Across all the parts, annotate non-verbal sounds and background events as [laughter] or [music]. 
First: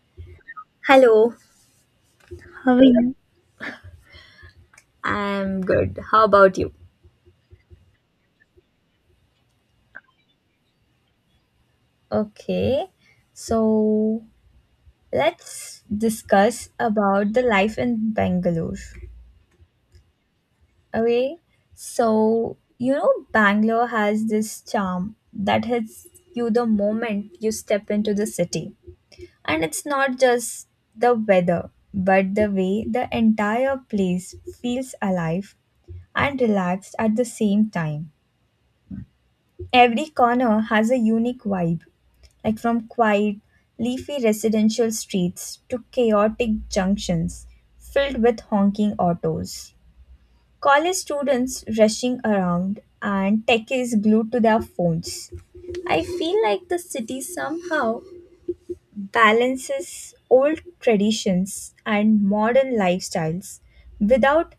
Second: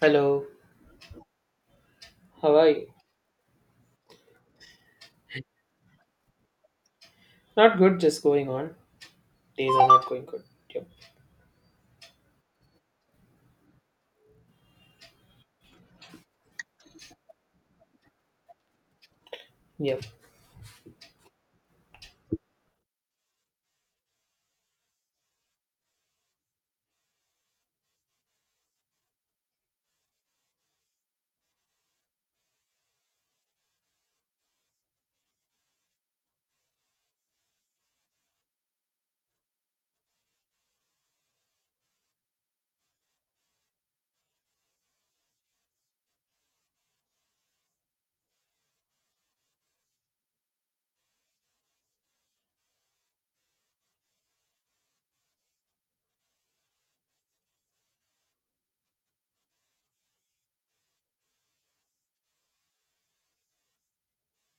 Hello, Hello. how are How are you? you? I'm good. How about you? Not good, just going on. Days are not going good. Yep. Okay, so let's discuss about the life in Bangalore. Yep. Okay, so Bangalore has this charm that hits you the moment you step into the city, and it's not just the weather, but the way the entire place feels alive and relaxed at the same time. Every corner has a unique vibe, like from quiet, leafy residential streets to chaotic junctions filled with honking autos. College students rushing around and techies glued to their phones. I feel like the city somehow balances old traditions and modern lifestyles without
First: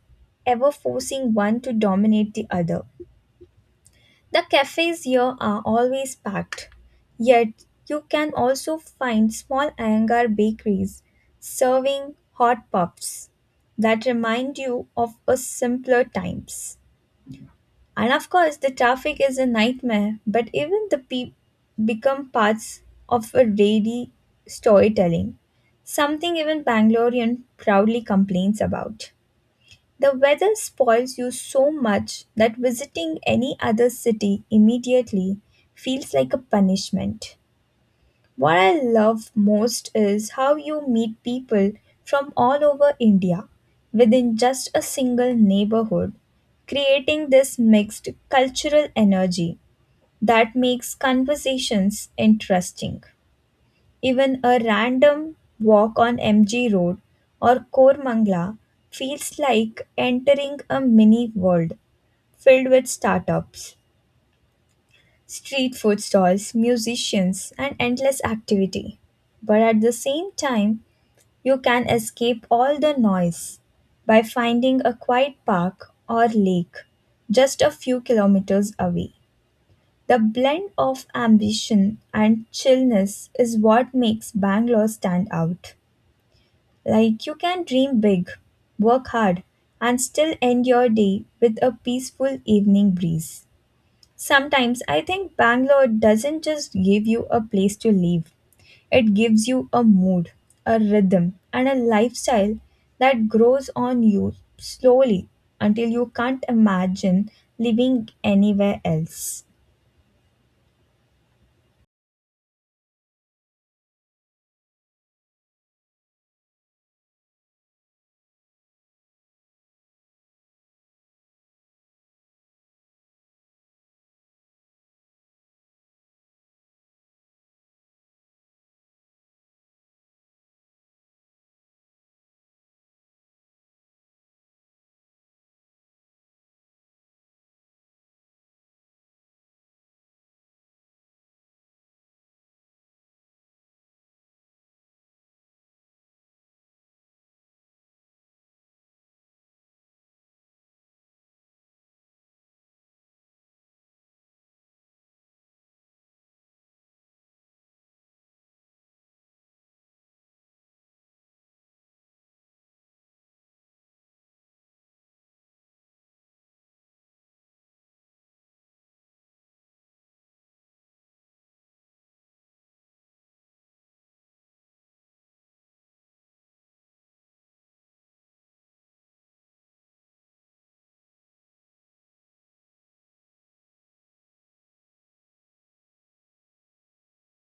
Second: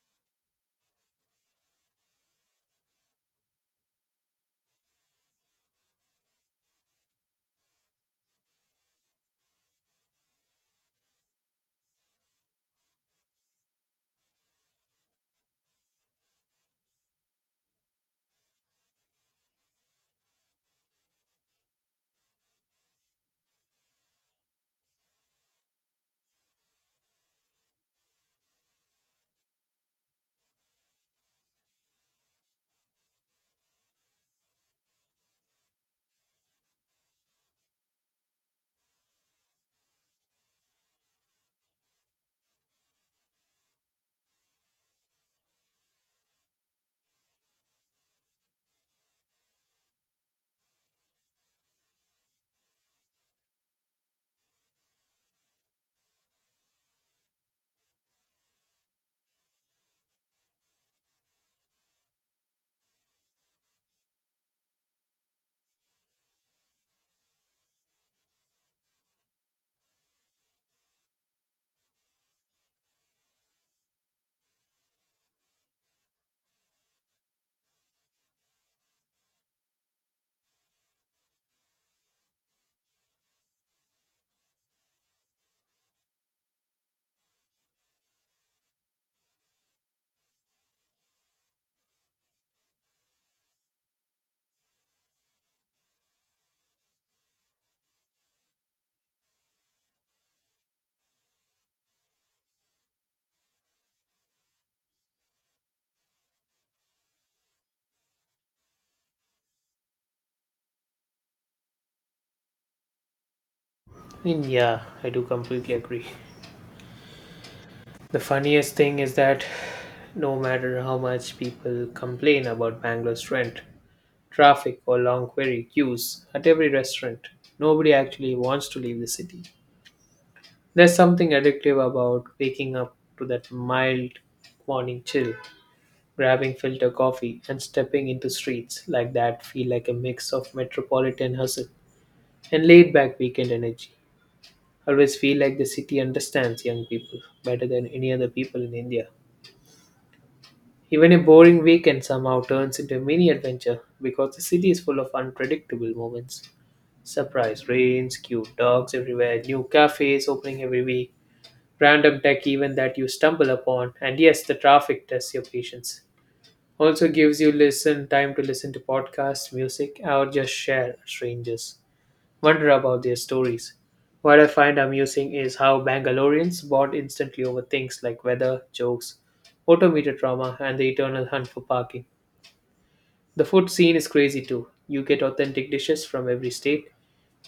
ever forcing one to dominate the other. The cafes here are always packed, yet, you can also find small hangar bakeries serving hot puffs that remind you of a simpler times. And of course, the traffic is a nightmare, but even the people become parts of a daily storytelling, something even Bangalorean proudly complains about. The weather spoils you so much that visiting any other city immediately feels like a punishment. What I love most is how you meet people from all over India within just a single neighborhood, creating this mixed cultural energy that makes conversations interesting. Even a random walk on MG Road or Koramangala feels like entering a mini world filled with startups, street food stalls, musicians, and endless activity. But at the same time, you can escape all the noise by finding a quiet park or lake just a few kilometers away. The blend of ambition and chillness is what makes Bangalore stand out. Like you can dream big, work hard, and still end your day with a peaceful evening breeze. Sometimes I think Bangalore doesn't just give you a place to live, it gives you a mood, a rhythm, and a lifestyle that grows on you slowly until you can't imagine living anywhere else. I Yeah, I do completely agree. The funniest thing is that no matter how much people complain about Bangalore's rent, traffic, or long query queues at every restaurant, nobody actually wants to leave the city. There's something addictive about waking up to that mild morning chill, grabbing filter coffee, and stepping into streets like that feel like a mix of metropolitan hustle and laid back weekend energy. I always feel like the city understands young people better than any other people in India. Even a boring weekend somehow turns into a mini adventure because the city is full of unpredictable moments. Surprise rains, cute dogs everywhere, new cafes opening every week, random tech even that you stumble upon, and yes, the traffic tests your patience. Also gives you listen time to listen to podcasts, music, or just share strangers wonder about their stories. What I find amusing is how Bangaloreans bond instantly over things like weather, jokes, odometer trauma, and the eternal hunt for parking. The food scene is crazy too. You get authentic dishes from every state,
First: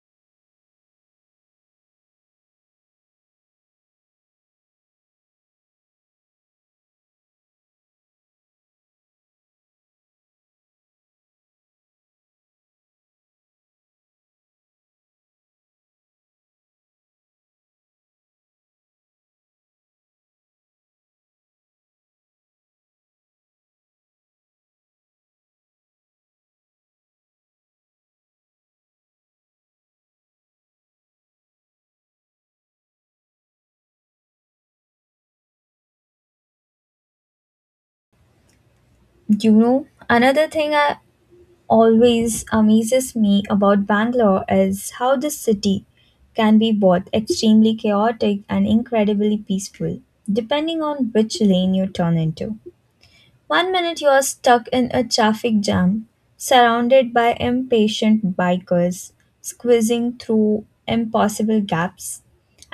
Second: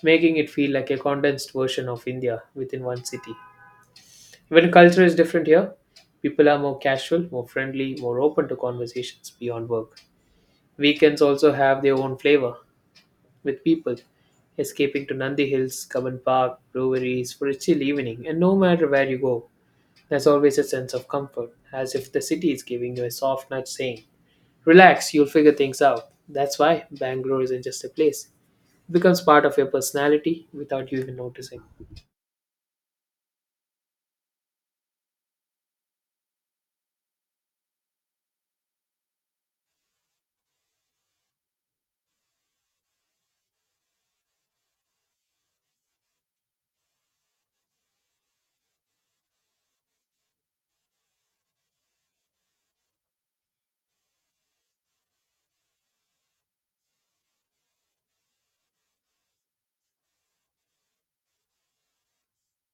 making it feel like a condensed version of India within one city. When culture is different here, people are more casual, more friendly, more open to conversations beyond work. Weekends also have their own flavor, with people escaping to Nandi Hills, Cubbon Park, breweries for a chill evening, and no matter where you go, there's always a sense of comfort, as if the city is giving you a soft nudge saying, "Relax, you'll figure things out." That's why Bangalore isn't just a place. It becomes part of your personality without you even noticing. Another thing always amazes me about Bangalore is how this city can be both extremely chaotic and incredibly peaceful, depending on which lane you turn into. One minute you are stuck in a traffic jam, surrounded by impatient bikers squeezing through impossible gaps,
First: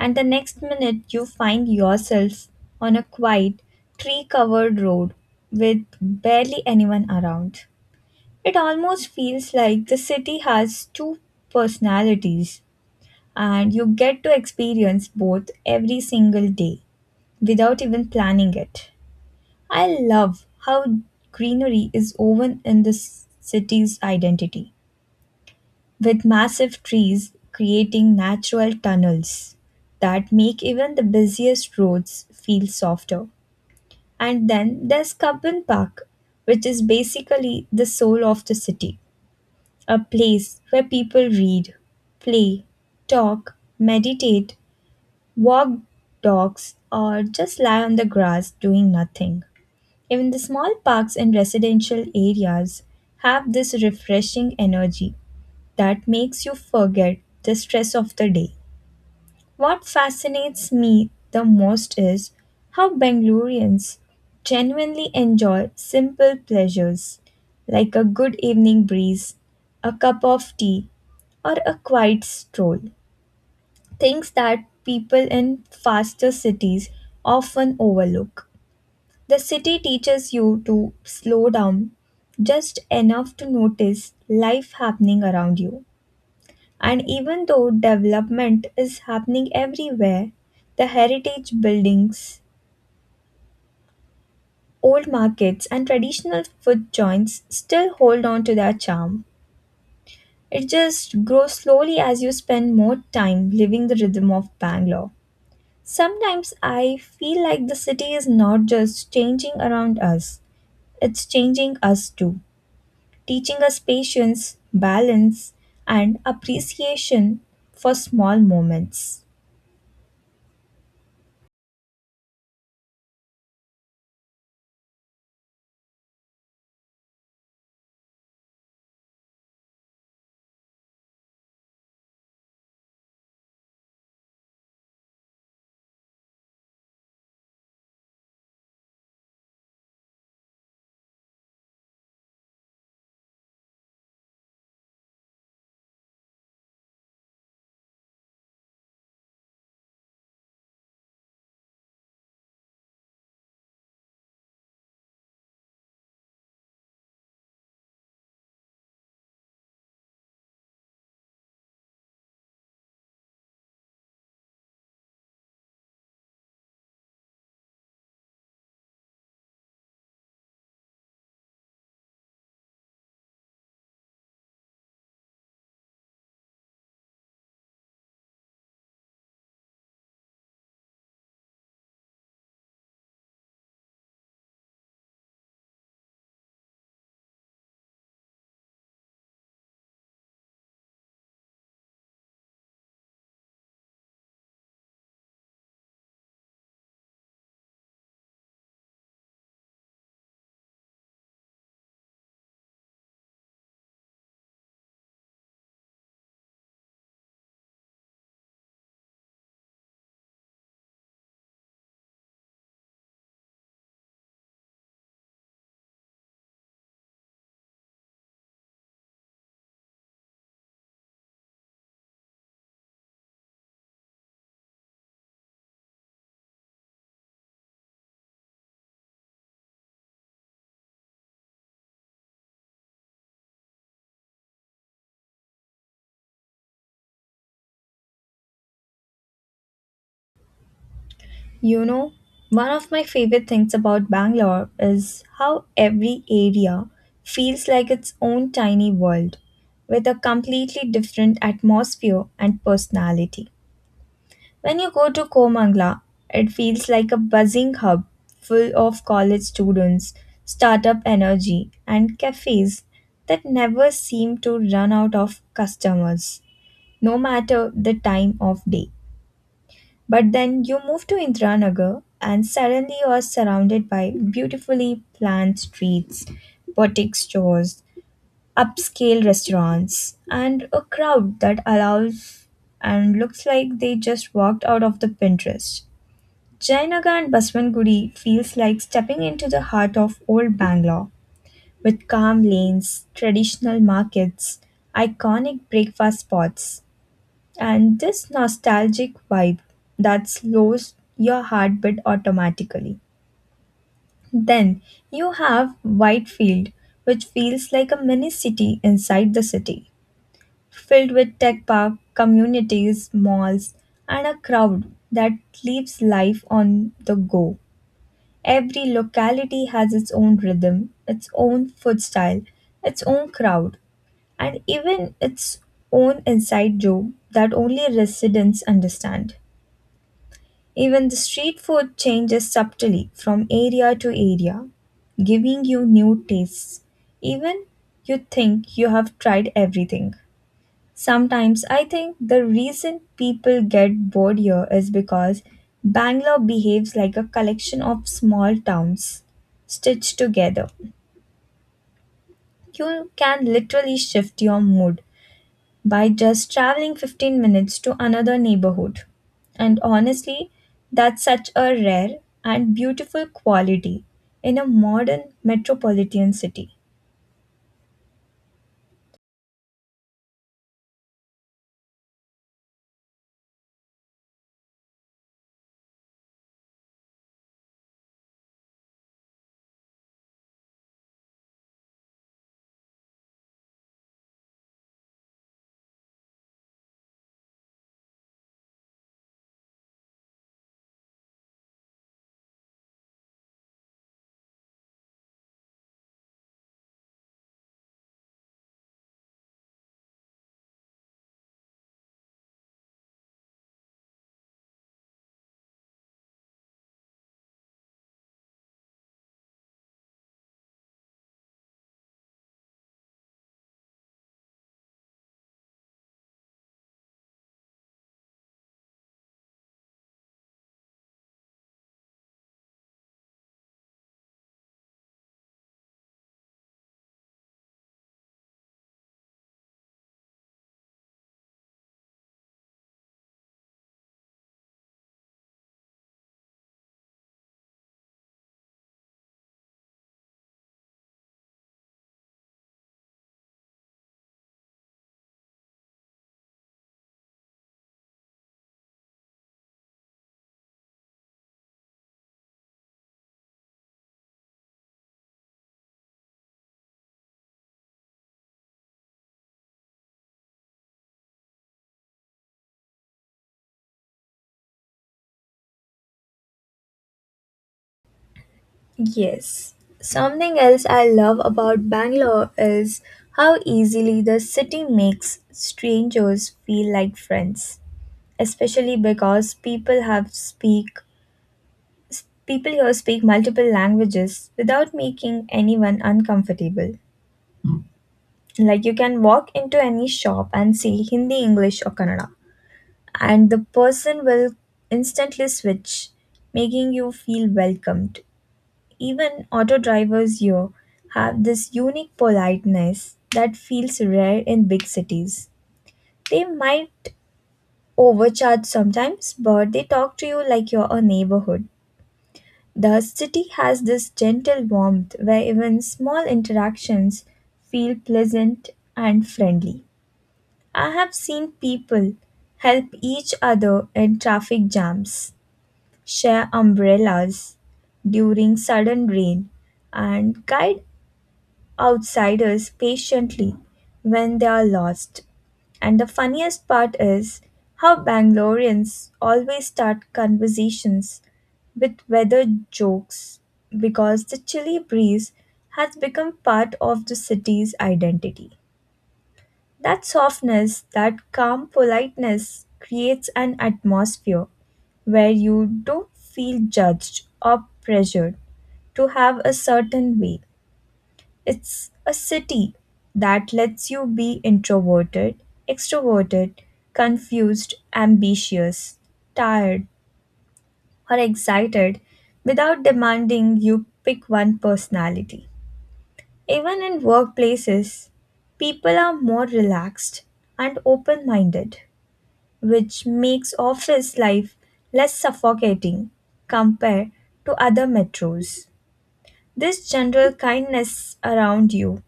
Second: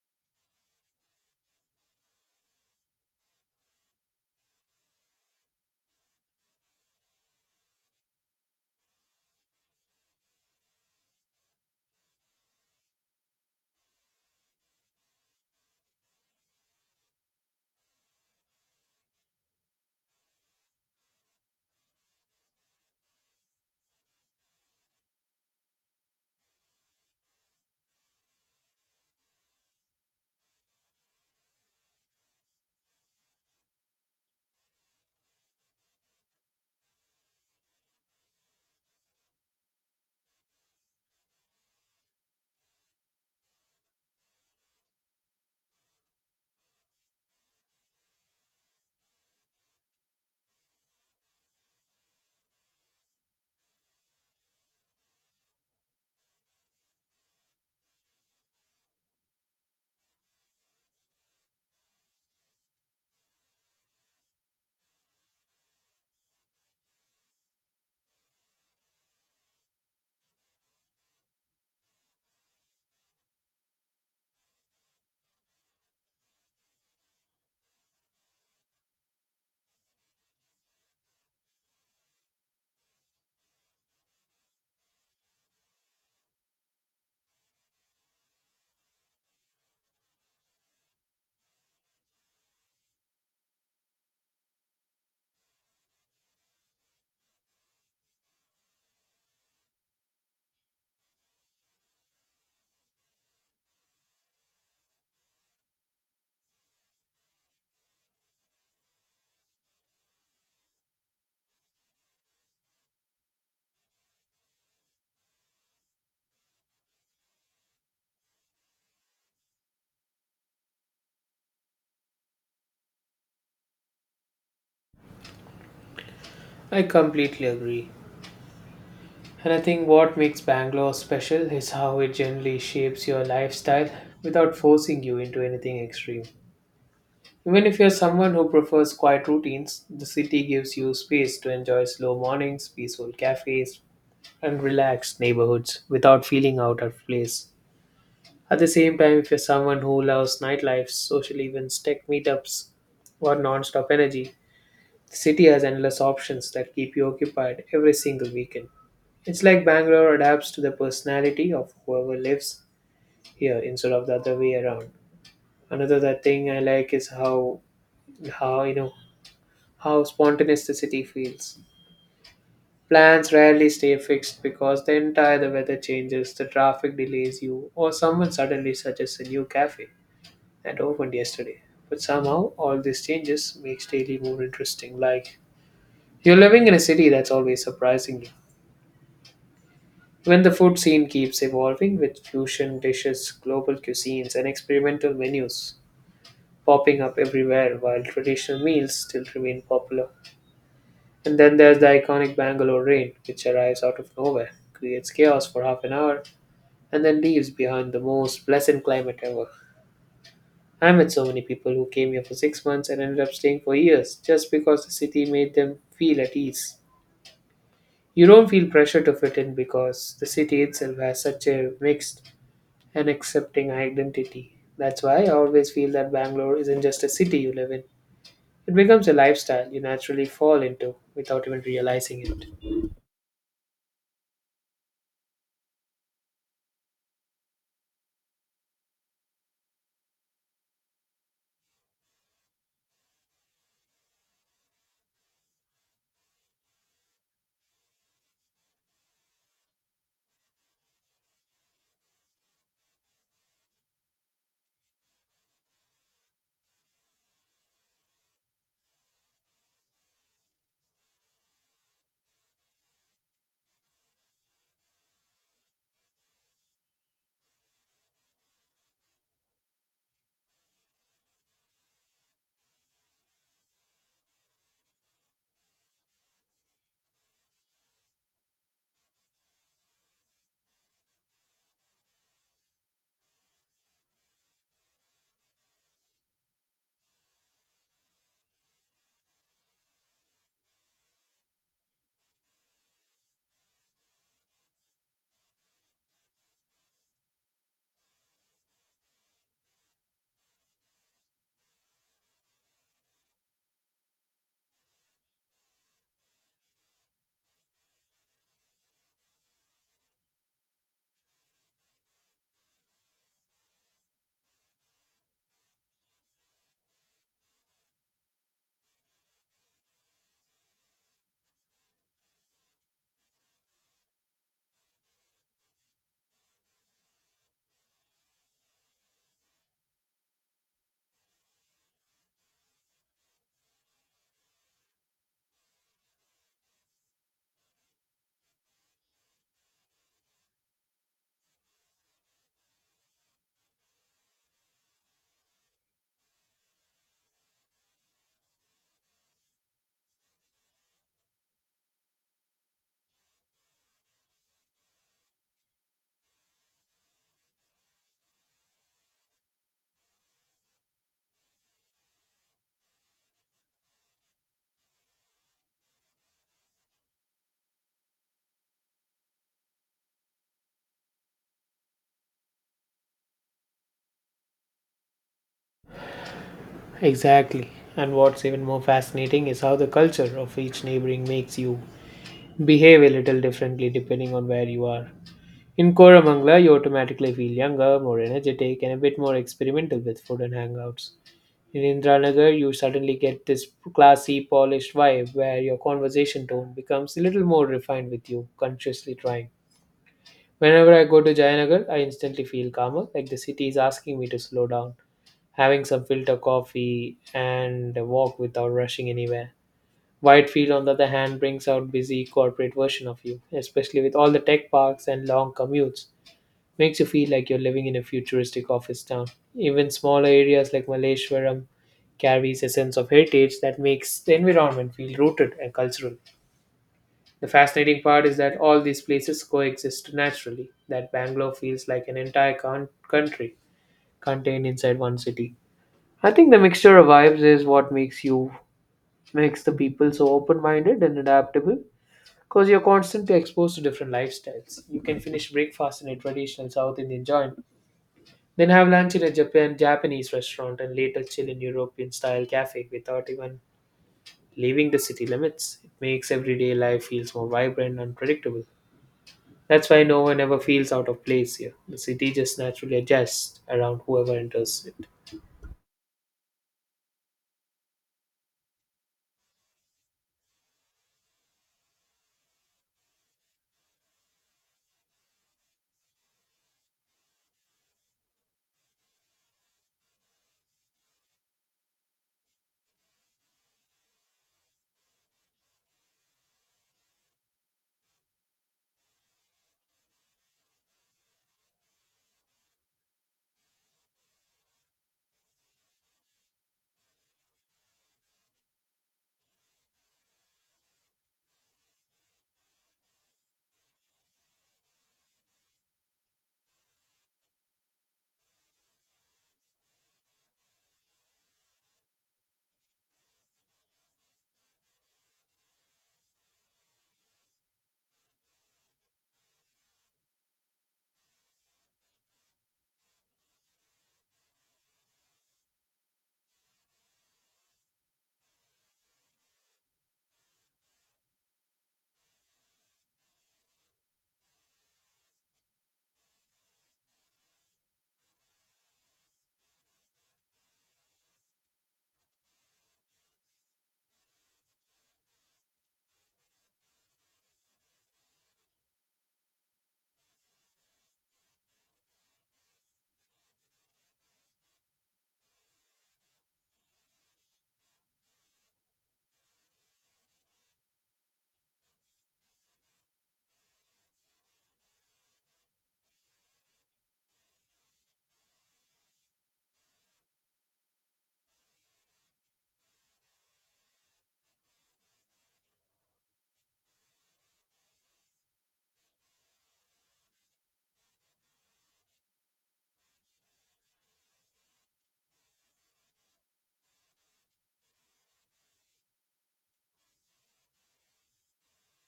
and the next minute you find yourself on a quiet, tree covered road with barely anyone around. It almost feels like the city has two personalities, and you get to experience both every single day without even planning it. I love how greenery is woven in the city's identity, with massive trees creating natural tunnels that make even the busiest roads feel softer. And then there's Cubbon Park, which is basically the soul of the city. A place where people read, play, talk, meditate, walk dogs, or just lie on the grass doing nothing. Even the small parks in residential areas have this refreshing energy that makes you forget the stress of the day. What fascinates me the most is how Bangaloreans genuinely enjoy simple pleasures like a good evening breeze, a cup of tea, or a quiet stroll, things that people in faster cities often overlook. The city teaches you to slow down just enough to notice life happening around you. And even though development is happening everywhere, the heritage buildings, old markets, and traditional food joints still hold on to their charm. It just grows slowly as you spend more time living the rhythm of Bangalore. Sometimes I feel like the city is not just changing around us, it's changing us too, teaching us patience, balance, and appreciation for small moments. I completely agree. And I think what makes Bangalore special is how it generally shapes your lifestyle without forcing you into anything extreme. Even if you're someone who prefers quiet routines, the city gives you space to enjoy slow mornings, peaceful cafes, and relaxed neighborhoods without feeling out of place. At the same time, if you're someone who loves nightlife, social events, tech meetups, or non-stop energy, the city has endless options that keep you occupied every single weekend. It's like Bangalore adapts to the personality of whoever lives here instead of the other way around. Another that thing I like is how you know how spontaneous the city feels. Plans rarely stay fixed because the weather changes, the traffic delays you, or someone suddenly suggests a new cafe that opened yesterday. But somehow all these changes makes daily more interesting. Like you're living in a city that's always surprising you. When the food scene keeps evolving with fusion dishes, global cuisines, and experimental menus popping up everywhere while traditional meals still remain popular. And then there's the iconic Bangalore rain, which arrives out of nowhere, creates chaos for half an hour, and then leaves behind the most pleasant climate ever. I met so many people who came here for 6 months and ended up staying for years just because the city made them feel at ease. You don't feel pressure to fit in because the city itself has such a mixed and accepting identity. That's why I always feel that Bangalore isn't just a city you live in, it becomes a lifestyle you naturally fall into without even realizing it. You know, one of my favorite things about Bangalore is how every area feels like its own tiny world with a completely different atmosphere and personality. When you go to Komangla, it feels like a buzzing hub full of college students, startup energy, and cafes that never seem to run out of customers, no matter the time of day. But then you move to Indranagar, and suddenly you are surrounded by beautifully planned streets, boutique stores, upscale restaurants, and a crowd that allows and looks like they just walked out of the Pinterest. Jainaga and Baswangudi feels like stepping into the heart of old Bangalore with calm lanes, traditional markets, iconic breakfast spots, and this nostalgic vibe that slows your heartbeat automatically. Then you have Whitefield, which feels like a mini city inside the city, filled with tech park, communities, malls, and a crowd that lives life on the go. Every locality has its own rhythm, its own food style, its own crowd, and even its own inside joke that only residents understand. Even the street food changes subtly from area to area, giving you new tastes, even you think you have tried everything. Sometimes I think the reason people get bored here is because Bangalore behaves like a collection of small towns stitched together. You can literally shift your mood by just traveling 15 minutes to another neighborhood. And honestly, that's such a rare and beautiful quality in a modern metropolitan city. Exactly. And what's even more fascinating is how the culture of each neighboring makes you behave a little differently depending on where you are. In Koramangala, you automatically feel younger, more energetic, and a bit more experimental with food and hangouts. In Indranagar, you suddenly get this classy, polished vibe where your conversation tone becomes a little more refined with you consciously trying. Whenever I go to Jayanagar, I instantly feel calmer, like the city is asking me to slow down, having some filter coffee, and a walk without rushing anywhere. Whitefield, on the other hand, brings out busy corporate version of you, especially with all the tech parks and long commutes. Makes you feel like you're living in a futuristic office town. Even smaller areas like Malleshwaram carries a sense of heritage that makes the environment feel rooted and cultural. The fascinating part is that all these places coexist naturally, that Bangalore feels like an entire country contained inside one city. I think the mixture of vibes is what makes the people so open-minded and adaptable because you're constantly exposed to different lifestyles. You can finish breakfast in a traditional South Indian joint, then have lunch in a Japanese restaurant and later chill in European style cafe without even leaving the city limits. It makes everyday life feels more vibrant and predictable. That's why no one ever feels out of place here. The city just naturally adjusts around whoever enters it. Yes. Something else I love about Bangalore is how easily the city makes strangers feel like friends, especially because people here speak multiple languages without making anyone uncomfortable. Like you can walk into any shop and see Hindi, English or Kannada and the person will instantly switch, making you feel welcomed. Even auto drivers here have this unique politeness that feels rare in big cities. They might overcharge sometimes, but they talk to you like you're a neighborhood. The city has this gentle warmth where even small interactions feel pleasant and friendly. I have seen people help each other in traffic jams, share umbrellas during sudden rain, and guide outsiders patiently when they are lost. And the funniest part is how Bangaloreans always start conversations with weather jokes because the chilly breeze has become part of the city's identity. That softness, that calm politeness creates an atmosphere where you don't feel judged or pressured to have a certain way. It's a city that lets you be introverted, extroverted, confused, ambitious, tired, or excited without demanding you pick one personality. Even in workplaces, people are more relaxed and open minded, which makes office life less suffocating compared to other metros. This general kindness around you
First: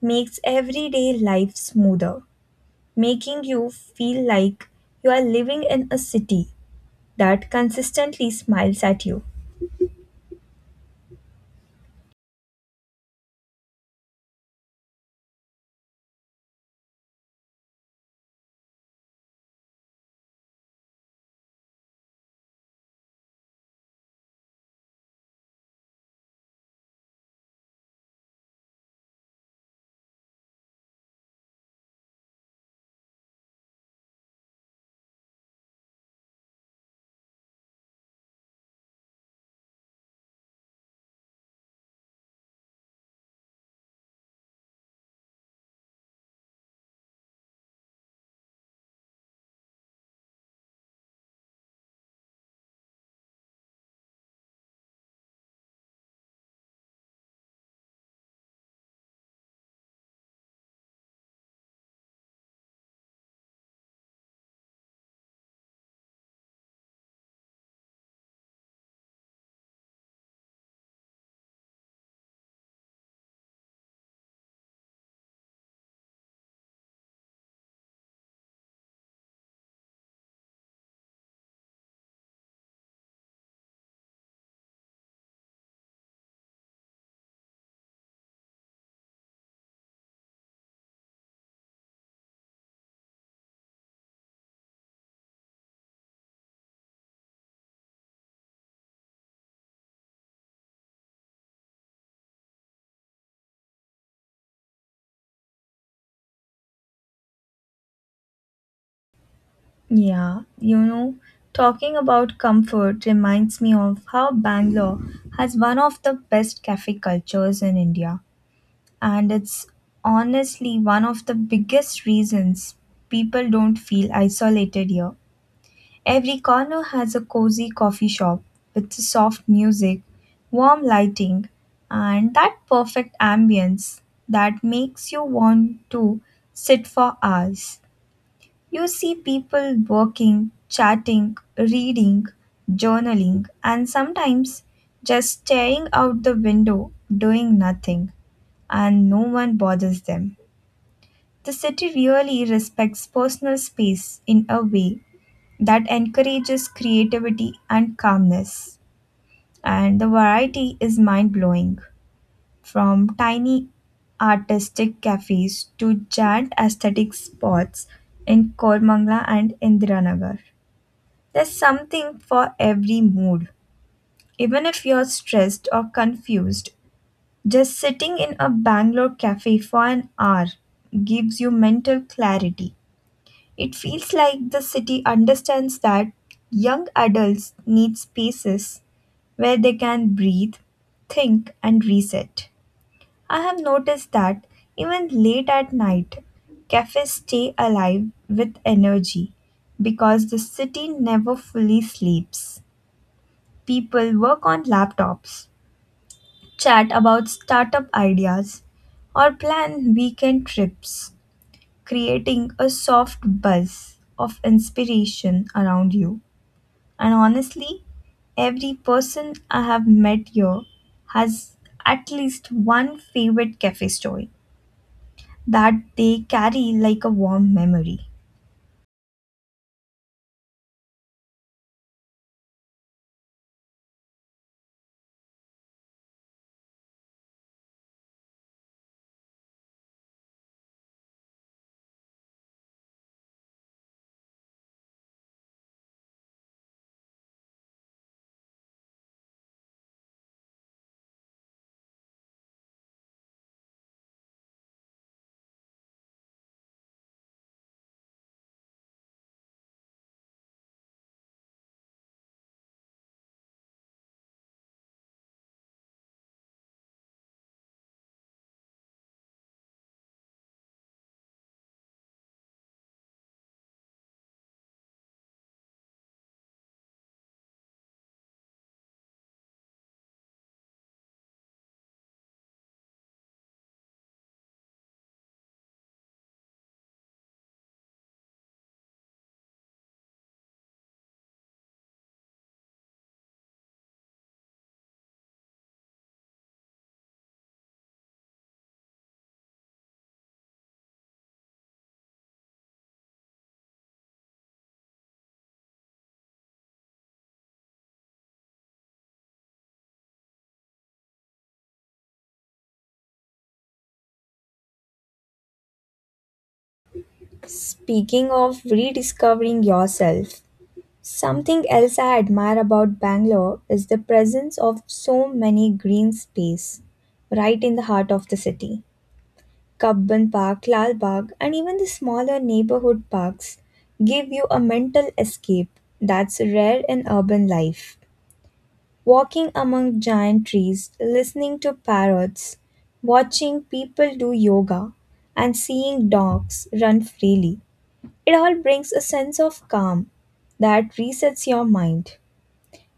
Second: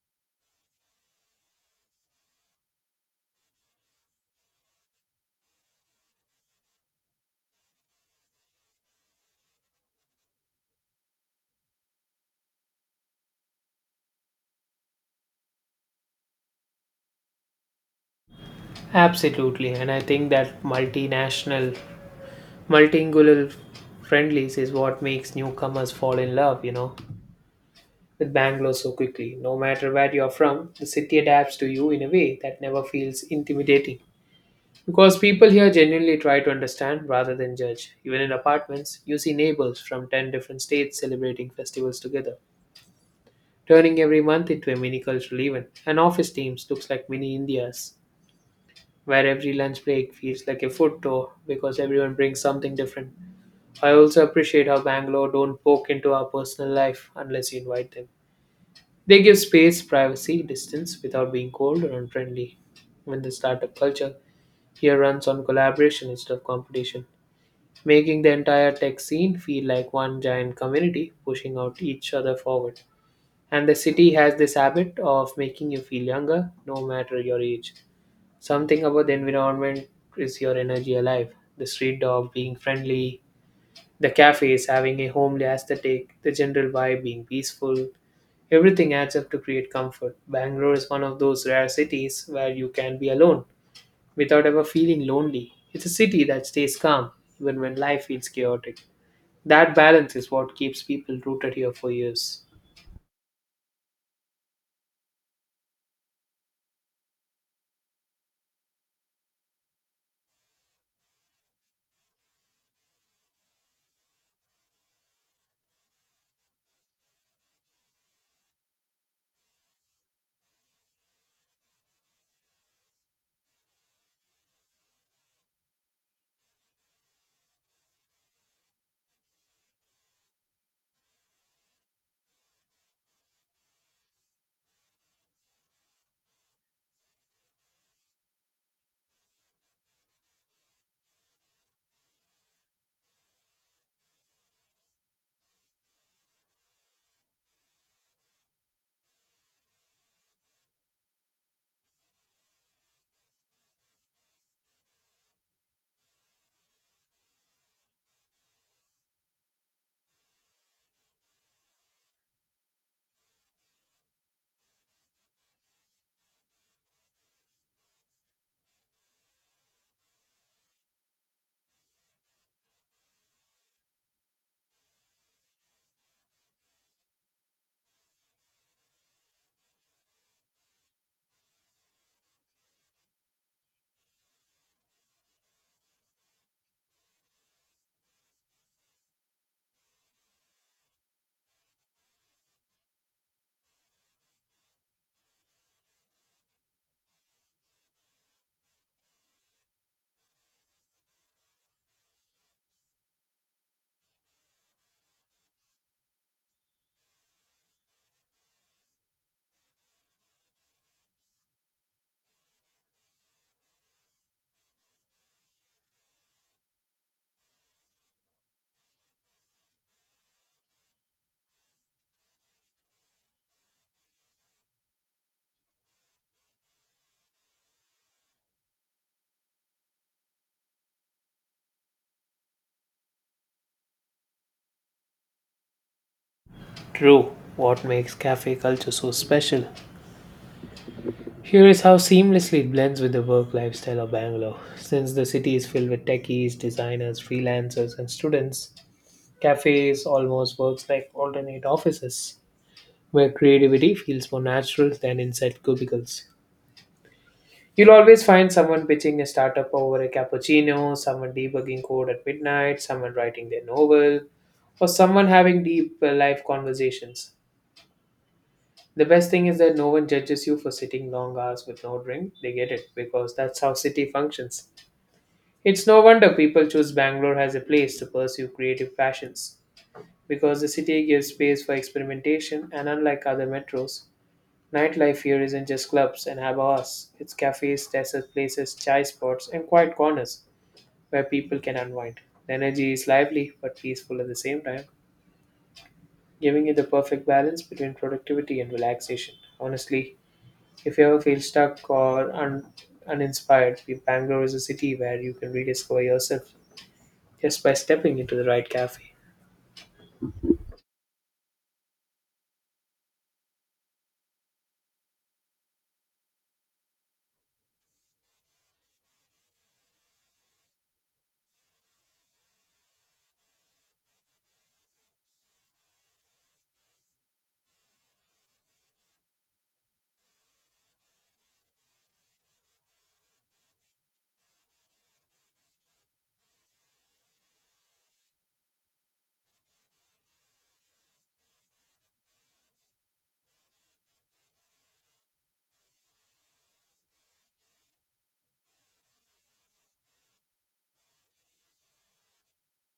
makes everyday life smoother, making you feel like you are living in a city that consistently smiles at you. Absolutely, and I think that multinational multilingual friendlies is what makes newcomers fall in love, with Bangalore so quickly. No matter where you're from, the city adapts to you in a way that never feels intimidating, because people here genuinely try to understand rather than judge. Even in apartments, you see neighbors from 10 different states celebrating festivals together, turning every month into a mini cultural event. And office teams looks like mini Indias, where every lunch break feels like a food tour because everyone brings something different. I also appreciate how Bangalore don't poke into our personal life unless you invite them. They give space, privacy, distance without being cold or unfriendly. When the startup culture here runs on collaboration instead of competition, making the entire tech scene feel like one giant community pushing out each other forward. And the city has this habit of making you feel younger no matter your age. Something about the environment is your energy alive. The street dog being friendly, the cafe is having a homely aesthetic, the general vibe being peaceful. Everything adds up to create comfort. Bangalore is one of those rare cities where you can be alone without ever feeling lonely. It's a city that stays calm even when life feels chaotic. That balance is what keeps people rooted here for years. Yeah, talking about comfort reminds me of how Bangalore has one of the best cafe cultures in India. And it's honestly one of the biggest reasons people don't feel isolated here. Every corner has a cozy coffee shop with soft music, warm lighting, and that perfect ambience that makes you want to sit for hours. You see people working, chatting, reading, journaling, and sometimes just staring out the window doing nothing, and no one bothers them. The city really respects personal space in a way that encourages creativity and calmness. And the variety is mind blowing from tiny artistic cafes to giant aesthetic spots in Kormangla and Indiranagar. There's something for every mood. Even if you're stressed or confused, just sitting in a Bangalore cafe for an hour gives you mental clarity. It feels like the city understands that young adults need spaces where they can breathe, think, and reset. I have noticed that even late at night, cafes stay alive with energy because the city never fully sleeps. People work on laptops, chat about startup ideas, or plan weekend trips, creating a soft buzz of inspiration around you. And honestly, every person I have met here has at least one favorite cafe story that they carry like a warm memory. True, what makes cafe culture so special here is how seamlessly it blends with the work lifestyle of Bangalore. Since the city is filled with techies, designers, freelancers, and students, cafes almost works like alternate offices, where creativity feels more natural than inside cubicles. You'll always find someone pitching a startup over a cappuccino, someone debugging code at midnight, someone writing their novel, or someone having deep life conversations. The best thing is that no one judges you for sitting long hours with no drink. They get it because that's how city functions. It's no wonder people choose Bangalore as a place to pursue creative passions, because the city gives space for experimentation and unlike other metros, nightlife here isn't just clubs and have. It's cafes, desert places, chai spots, and quiet corners where people can unwind. The energy is lively but peaceful at the same time, giving it the perfect balance between productivity and relaxation. Honestly, if you ever feel stuck or uninspired, Bangalore is a city where you can rediscover yourself just by stepping into the right cafe. Speaking of rediscovering yourself, something else I admire about Bangalore is the presence of so many green space right in the heart of the city. Kabban Park, Lal Bagh, and even the smaller neighborhood parks give you a mental escape that's rare in urban life. Walking among giant trees, listening to parrots, watching people do yoga, and seeing dogs run freely. It all brings a sense of calm that resets your mind.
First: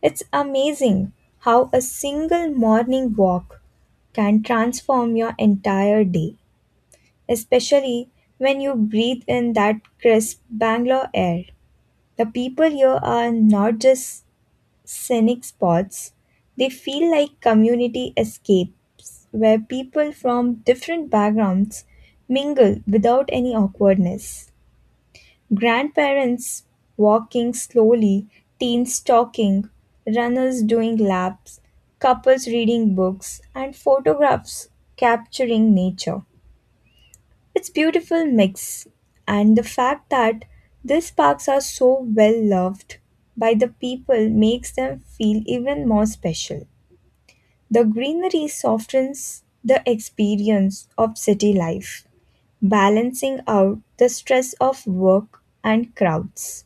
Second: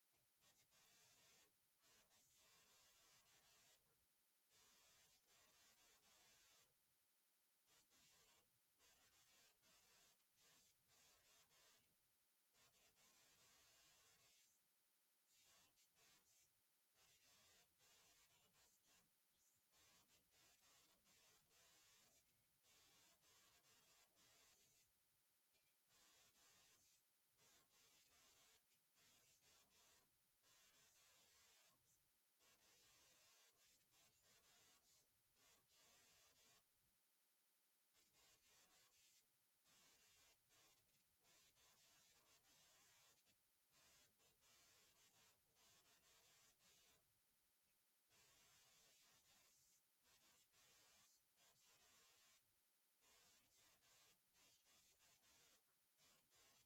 It's amazing how a single morning walk can transform your entire day, especially when you breathe in that crisp Bangalore air. The people here are not just scenic spots, they feel like community escapes where people from different backgrounds mingle without any awkwardness. Grandparents walking slowly, teens talking, runners doing laps, couples reading books, and photographs capturing nature. It's beautiful mix and the fact that these parks are so well loved by the people makes them feel even more special. The greenery softens the experience of city life, balancing out the stress of work and crowds.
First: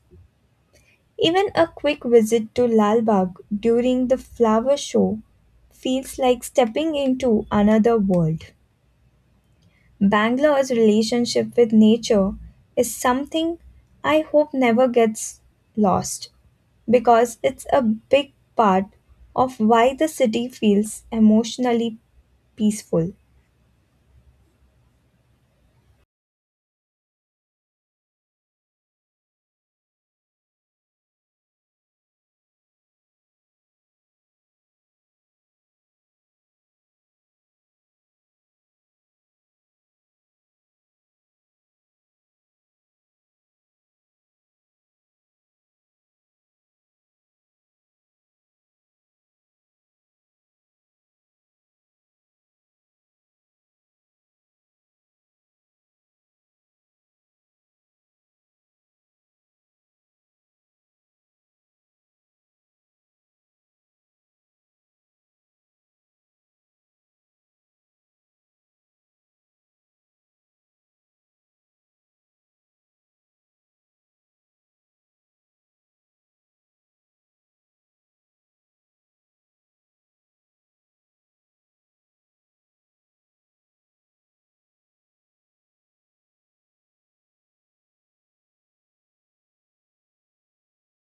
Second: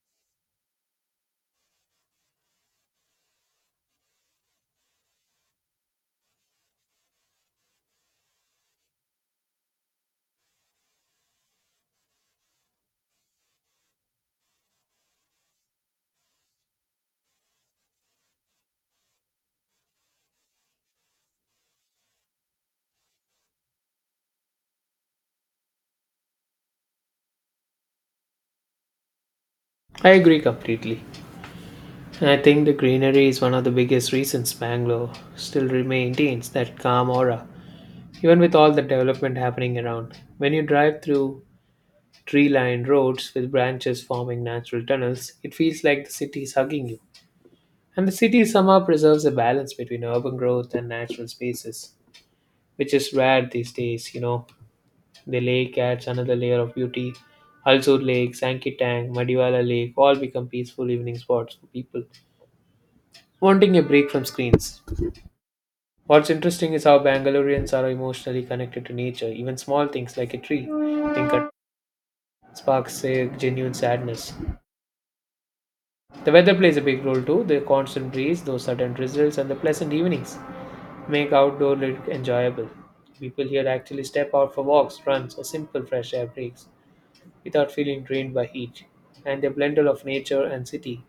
Even a quick visit to Lal Bagh during the flower show feels like stepping into another world. Bangalore's relationship with nature is something I hope never gets lost because it's a big part of why the city feels emotionally peaceful. I agree completely. And I think the greenery is one of the biggest reasons Bangalore still maintains that calm aura, even with all the development happening around. When you drive through tree lined roads with branches forming natural tunnels, it feels like the city is hugging you. And the city somehow preserves a balance between urban growth and natural spaces, which is rare these days. The lake adds another layer of beauty. Halsur Lake, Sankitang, Madiwala Lake all become peaceful evening spots for people wanting a break from screens. What's interesting is how Bangaloreans are emotionally connected to nature. Even small things like a tree, think it sparks a genuine sadness. The weather plays a big role too. The constant breeze, those sudden drizzles, and the pleasant evenings make outdoor look enjoyable. People here actually step out for walks, runs, or simple fresh air breaks without feeling drained by heat. And the blendle of nature and city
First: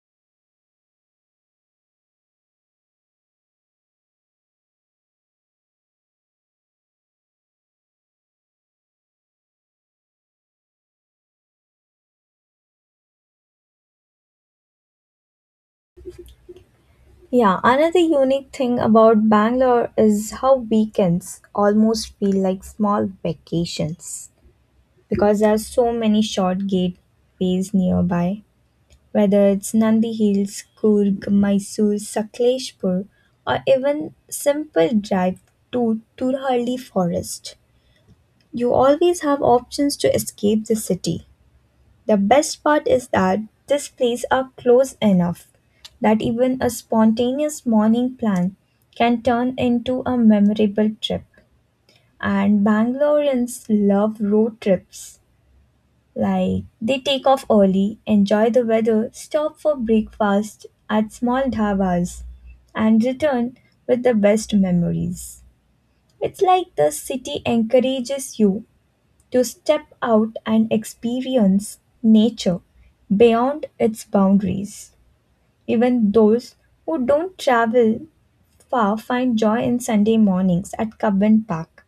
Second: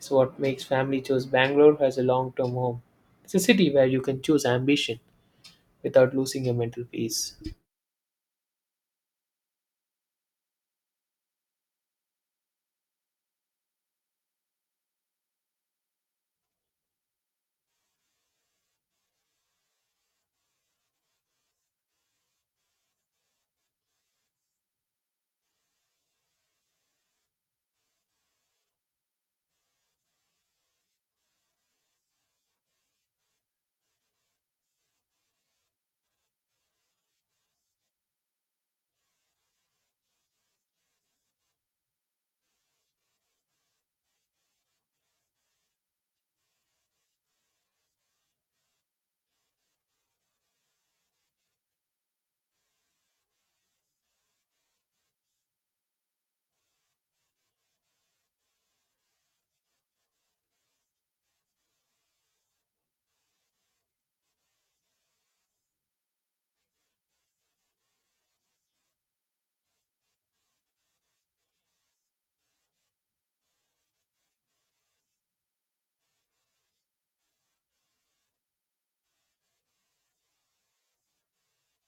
is what makes family choose Bangalore as a long-term home. It's a city where you can choose ambition without losing your mental peace. Yeah, another unique thing about Bangalore is how weekends almost feel like small vacations because there are so many short gateways nearby whether it's Nandi Hills, Coorg, Mysore, Sakleshpur, or even simple drive to Turhalli Forest. You always have options to escape the city. The best part is that these places are close enough that even a spontaneous morning plan can turn into a memorable trip. And Bangaloreans love road trips like they take off early, enjoy the weather, stop for breakfast at small dhabas, and return with the best memories. It's like the city encourages you to step out and experience nature beyond its boundaries. Even those who don't travel far find joy in Sunday mornings at Cubbon Park,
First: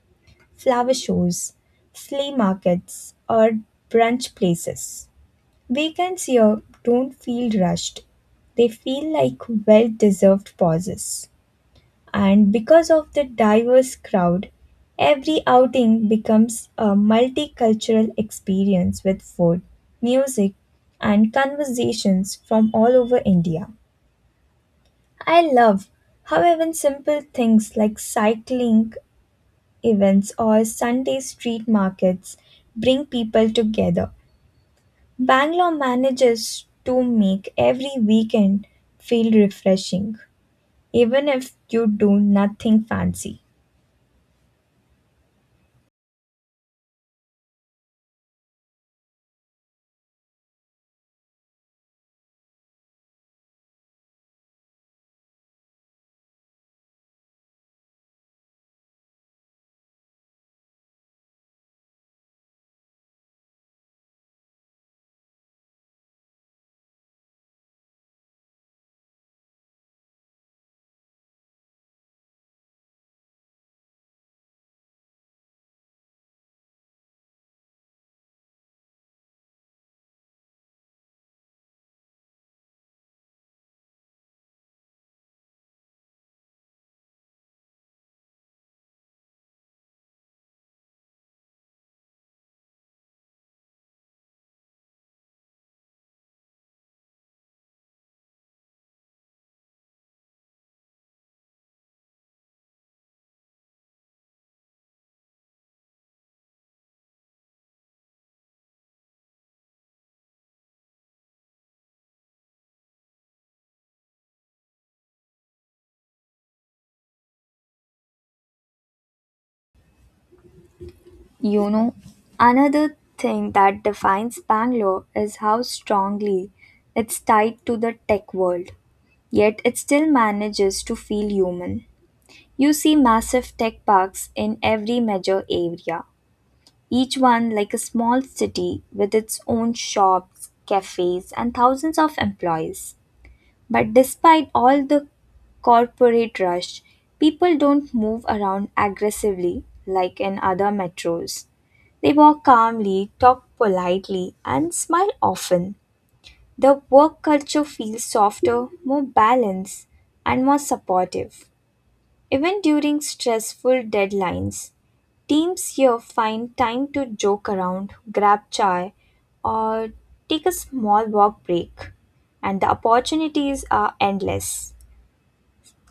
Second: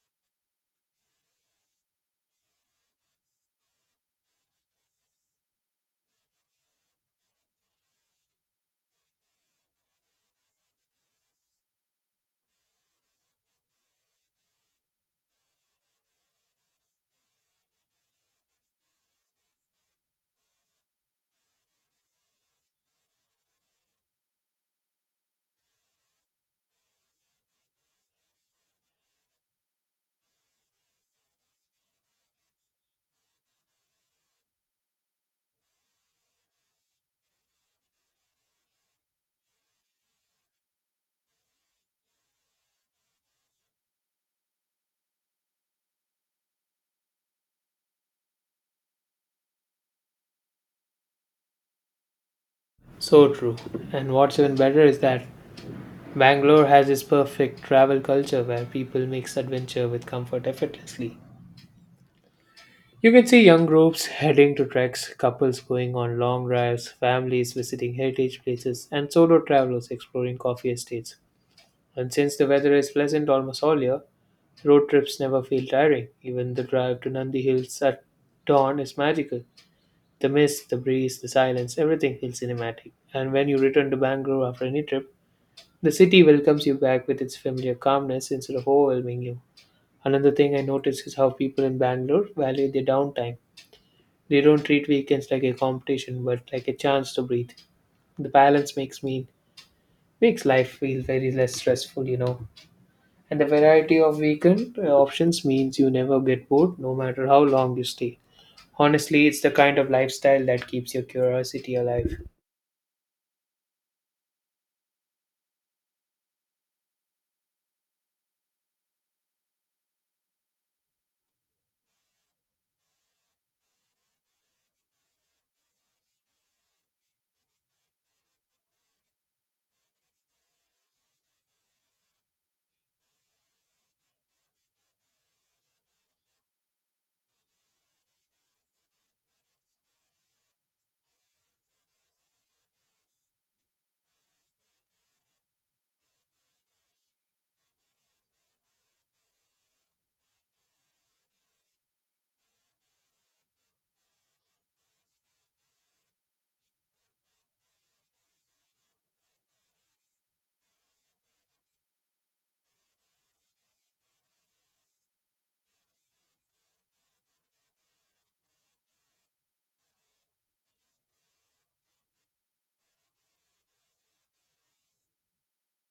flower shows, flea markets, or brunch places. Weekends here don't feel rushed. They feel like well deserved pauses. And because of the diverse crowd, every outing becomes a multicultural experience with food, music, and conversations from all over India. I love how even simple things like cycling events or Sunday street markets bring people together Bangalore manages to make every weekend feel refreshing, even if you do nothing fancy. So true. And what's even better is that Bangalore has this perfect travel culture where people mix adventure with comfort effortlessly. You can see young groups heading to treks, couples going on long drives, families visiting heritage places, and solo travelers exploring coffee estates. And since the weather is pleasant almost all year, road trips never feel tiring. Even the drive to Nandi Hills at dawn is magical. The mist, the breeze, the silence, everything feels cinematic. And when you return to Bangalore after any trip, the city welcomes you back with its familiar calmness instead of overwhelming you. Another thing I noticed is how people in Bangalore value their downtime. They don't treat weekends like a competition but like a chance to breathe. The balance makes life feel very less stressful. And the variety of weekend options means you never get bored no matter how long you stay. Honestly, it's the kind of lifestyle that keeps your curiosity alive. You know, another thing that defines Bangalore is how strongly it's tied to the tech world, yet it still manages to feel human. You see massive tech parks in every major area, each one like a small city with its own shops, cafes, and thousands of employees. But despite all the corporate rush, people don't move around aggressively like in other metros. They walk calmly, talk politely, and smile often. The work culture feels softer, more balanced, and more supportive. Even during stressful deadlines, teams here find time to joke around, grab chai, or take a small walk break, and the opportunities are endless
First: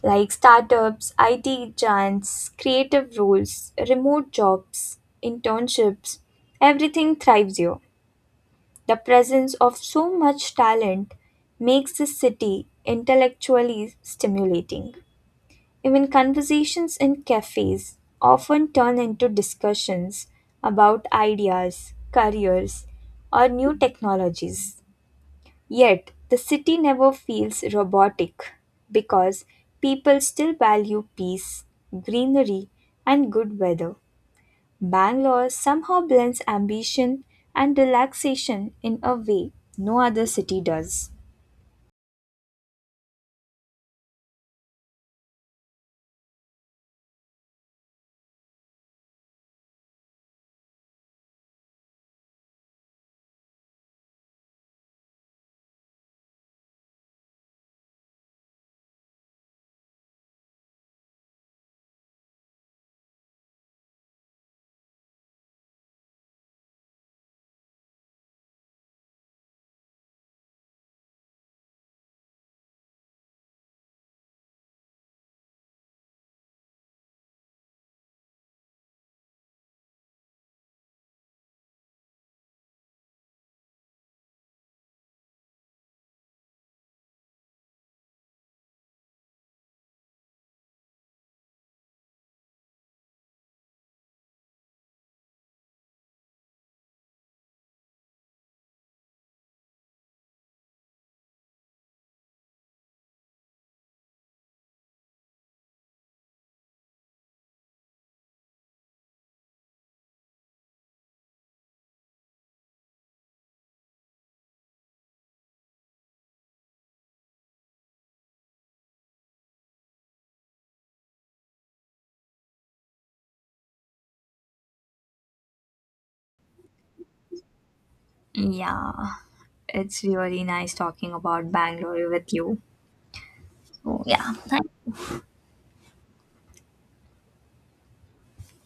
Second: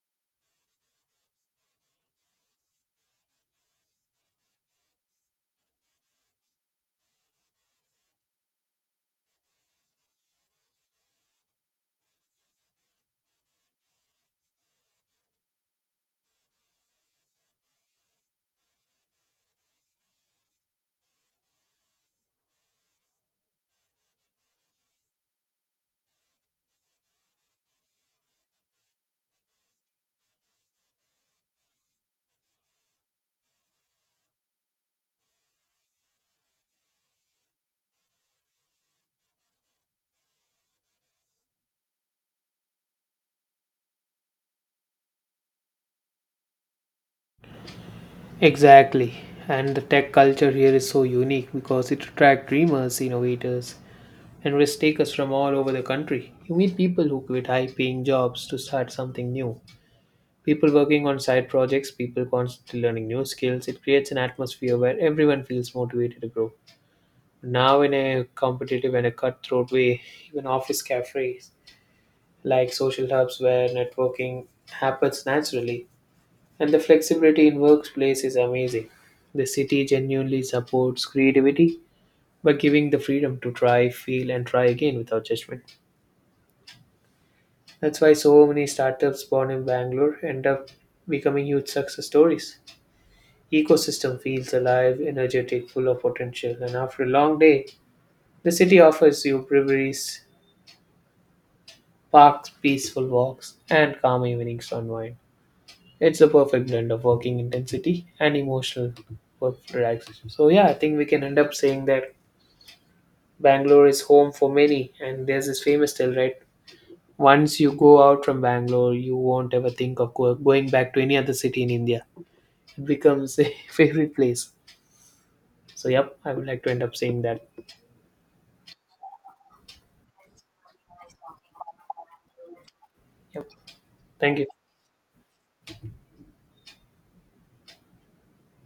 like startups, IT giants, creative roles, remote jobs, internships, everything thrives here. The presence of so much talent makes this city intellectually stimulating. Even conversations in cafes often turn into discussions about ideas, careers, or new technologies. Yet, the city never feels robotic because people still value peace, greenery, and good weather. Bangalore somehow blends ambition and relaxation in a way no other city does. Exactly. And the tech culture here is so unique because it attracts dreamers, innovators, and risk takers from all over the country. You meet people who quit high paying jobs to start something new, people working on side projects, people constantly learning new skills. It creates an atmosphere where everyone feels motivated to grow, now, in a competitive and a cutthroat way. Even office cafes like social hubs where networking happens naturally, and the flexibility in workplace is amazing. The city genuinely supports creativity by giving the freedom to try, feel, and try again without judgment. That's why so many startups born in Bangalore end up becoming huge success stories. Ecosystem feels alive, energetic, full of potential, and after a long day, the city offers you breweries, parks, peaceful walks, and calm evenings to unwind. It's a perfect blend of working intensity and emotional work relaxation. So yeah, I think we can end up saying that Bangalore is home for many, and there's this famous tale, right? Once you go out from Bangalore, you won't ever think of going back to any other city in India. Becomes a [laughs] favorite place. So, yep, I would like to end up saying that. Yeah, it's really nice talking about Bangalore with you. Yep. So, yeah. Thank you.